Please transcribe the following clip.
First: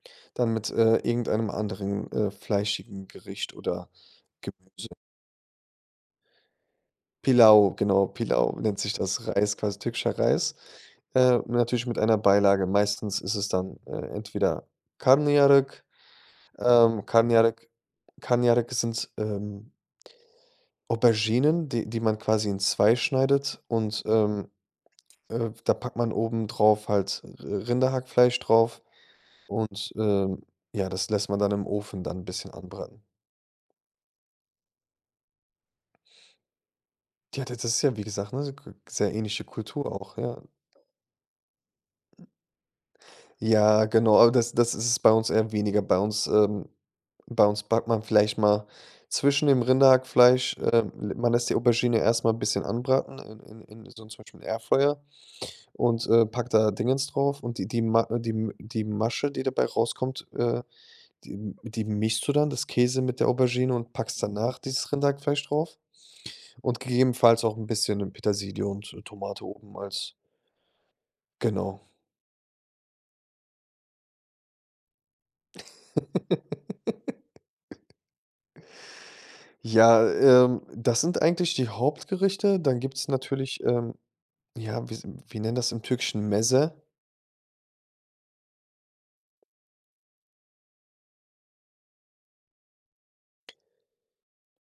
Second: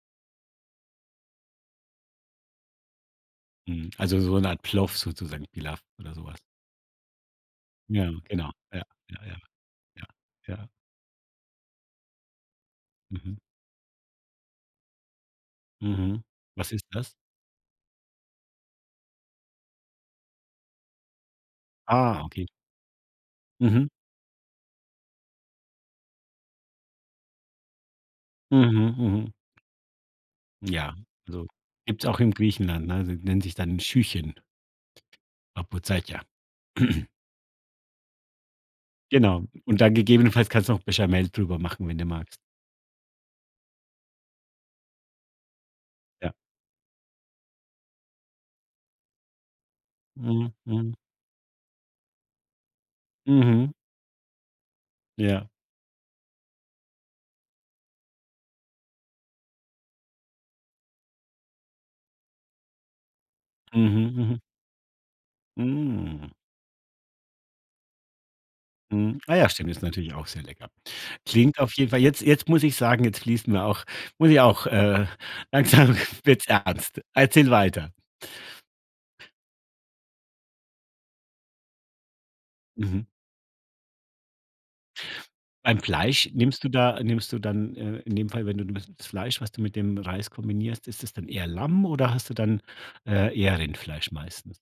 Dann mit, äh, irgendeinem anderen, äh, fleischigen Gericht oder Mhm, also, so 'ne Art Gemüse. Plov sozusagen, Pilaw oder so was. Pilaw, genau, Ja, genau. Pilaw nennt Ja, sich ja, das. ja. Reis, quasi Ja, türkischer Reis, ja. äh, natürlich mit einer Beilage. Meistens ist Mhm. es dann, äh, entweder Karnıyarık. Mhm, was ist Ähm, das? Karnıyarık Karnıyarık sind, ähm Auberginen, die die man Ah, okay. quasi in 2 schneidet. Mhm. Und, ähm, äh, da packt man obendrauf halt Ri Rinderhackfleisch drauf. Mhm, mhm. Und, ähm, ja, Ja, das lässt man so. dann im Ofen Gibt's dann auch 'n in bisschen Griechenland, anbrennen. ne? Das nennt sich dann 'n Schühchen. Papoutsákia. Ja, da das ist ja, wie gesagt, ne, ku sehr Genau. ähnliche Und Kultur dann auch, ja. gegebenenfalls kannst du noch Béchamel drüber machen, wenn du magst. Ja, genau, aber das das ist es bei uns eher weniger. Bei uns, Ja. ähm bei uns backt man vielleicht mal zwischen dem Mhm, Rinderhackfleisch, ähm mhm. man lässt die Aubergine erst mal 'n bisschen anbraten in Mhm. in in so 'nem zum Beispiel Airfryer Ja. und, äh, packt da Dings drauf. Und die die Ma äh, die M die Masche, die dabei rauskommt, äh, die m die mischst du dann, das Käse mit der Aubergine und Mhm, packst mhm. danach dieses Rinderhackfleisch drauf Mm. und gegebenenfalls auch 'n bisschen Petersilie und, äh, Mhm, ah Tomate ja, stimmt, oben ist als natürlich auch sehr lecker. Klingt auf Genau. jeden Fall jetzt jetzt muss ich sagen, jetzt fließen mir auch muss ich auch, äh langsam wird's ernst. Erzähl weiter. Ja, ähm, das sind eigentlich die Hauptgerichte. Dann Mhm. gibt's natürlich, ähm ja, wi wir nennen das Beim im Fleisch, türkischen nimmst du Meze. da nimmst du dann, äh in dem Fall, wenn du das Fleisch, was du mit dem Reis kombinierst, ist es dann eher Lamm oder hast du dann, äh, eher Rindfleisch meistens?